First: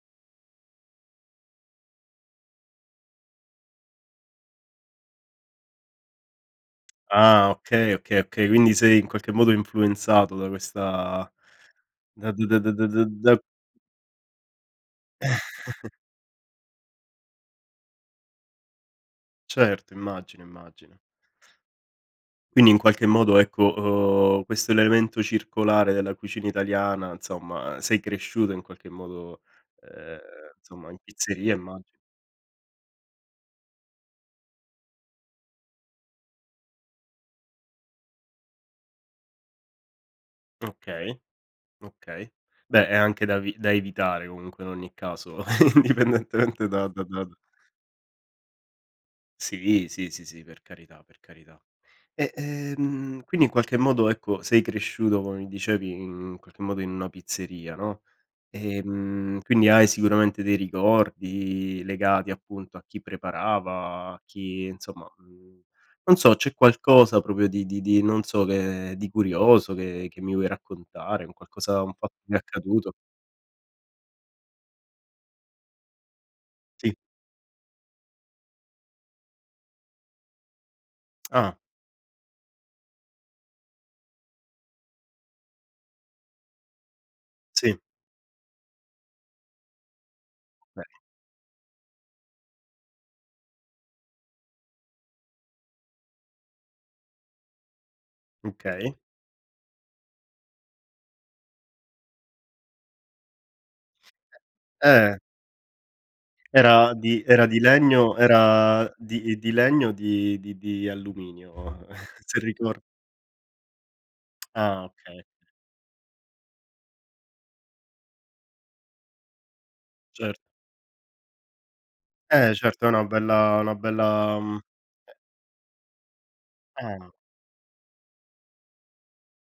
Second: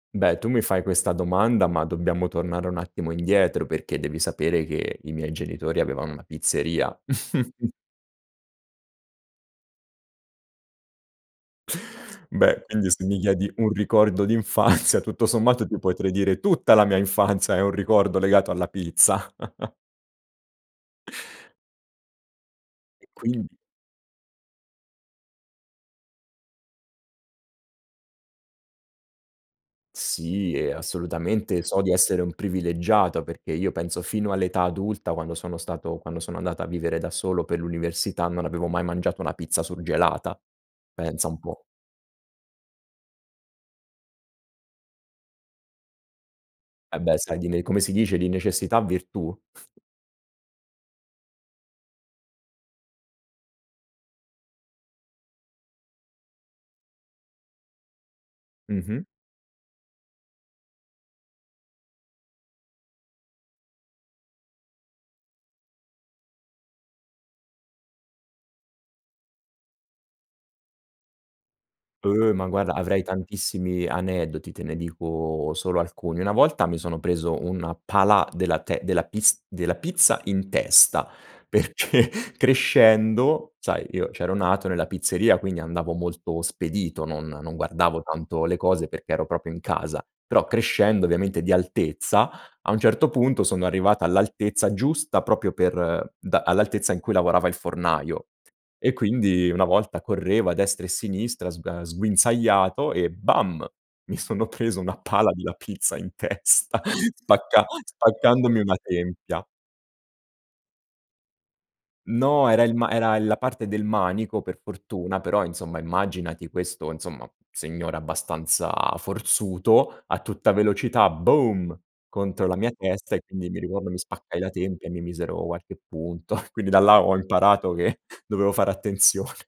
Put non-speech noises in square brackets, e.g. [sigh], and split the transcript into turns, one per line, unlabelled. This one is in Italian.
Beh, tu mi fai questa domanda, ma dobbiamo tornare un attimo indietro, perché devi sapere che i miei genitori avevano una pizzeria.
Ah,
[chuckles]
okay, okay, okay, quindi sei, in qualche modo, influenzato da questa
[inhales]
da da da
Beh,
da da
quindi se
da
mi
da
chiedi un ricordo d' infanzia, tutto sommato, ti
[chuckles]
potrei dire tutta la mia infanzia è un ricordo legato alla pizza. [chuckles]
Certo. Immagino, immagino.
[inhales]
Quindi, in qualche
E
modo,
quindi
ecco, uhm, questo è l'elemento circolare della cucina italiana, insomma, uhm, sei cresciuto, in qualche modo, ehm,
Sì, e
insomma, in pizzeria,
assolutamente, so
immagino.
di essere un privilegiato, perché io penso fino all'età adulta, quando sono stato quando sono andato a vivere da solo, per l'università, non avevo mai mangiato una pizza surgelata.
Okay,
Pensa un po'.
okay. Beh, è anche da vi da evitare comunque, in ogni caso, [chuckles] indipendentemente da
E
da
beh,
da
sai, di ne come si dice, di necessità virtù? [exhales]
Sì. Sì, sì, sì. Per carità, per carità. E, ehm, quindi, in qualche modo, ecco, sei cresciuto, come mi dicevi, in qualche modo, in una pizzeria, no,
Mh-mh.
ehm, quindi hai sicuramente dei ricordi legati, appunto, a chi preparava, a chi, insomma, mhmm, non so, c'è qualcosa proprio di di di non so che, di curioso che che mi vuoi raccontare, un qualcosa un fatto che
Uh,
ti è
ma, guarda,
accaduto
avrei tantissimi aneddoti. Te ne dico solo alcuni. Una volta mi
Sì.
sono preso un pala della te della pis della pizza in testa,
Ah.
perché crescendo, sai, io c'ero nato nella pizzeria, quindi andavo molto spedito, non non
Sì.
guardavo tanto le cose, perché ero proprio in casa, però,
Beh.
crescendo, ovviamente, di altezza, a un certo punto, sono arrivato all'altezza giusta proprio per da all'altezza in cui lavorava il fornaio. E
Okay.
quindi, una volta correvo a destra e sinistra sgua sguinzagliato e bam! Mi sono preso una
Eh.
pala della pizza in testa,
Era di era di
spacca
legno,
spaccandomi una
era di
tempia.
di legno o di di di alluminio? [chuckles] se
No, era il
ricor
ma era la parte del manico,
[smacks lips]
per
Ah,
fortuna,
okay.
però, insomma, immaginati questo, insomma, signore abbastanza forzuto a
Cer
tutta velocità, boom! Contro
Eh,
la mia
certo è una
testa e quindi,
bella
mi
è una
ricordo mi spaccai
bella,
la
mhmm eh
tempia e mi misero qualche punto. [chuckles] Quindi da là,
Ah.
ho imparato che [chuckles] dovevo fare attenzione.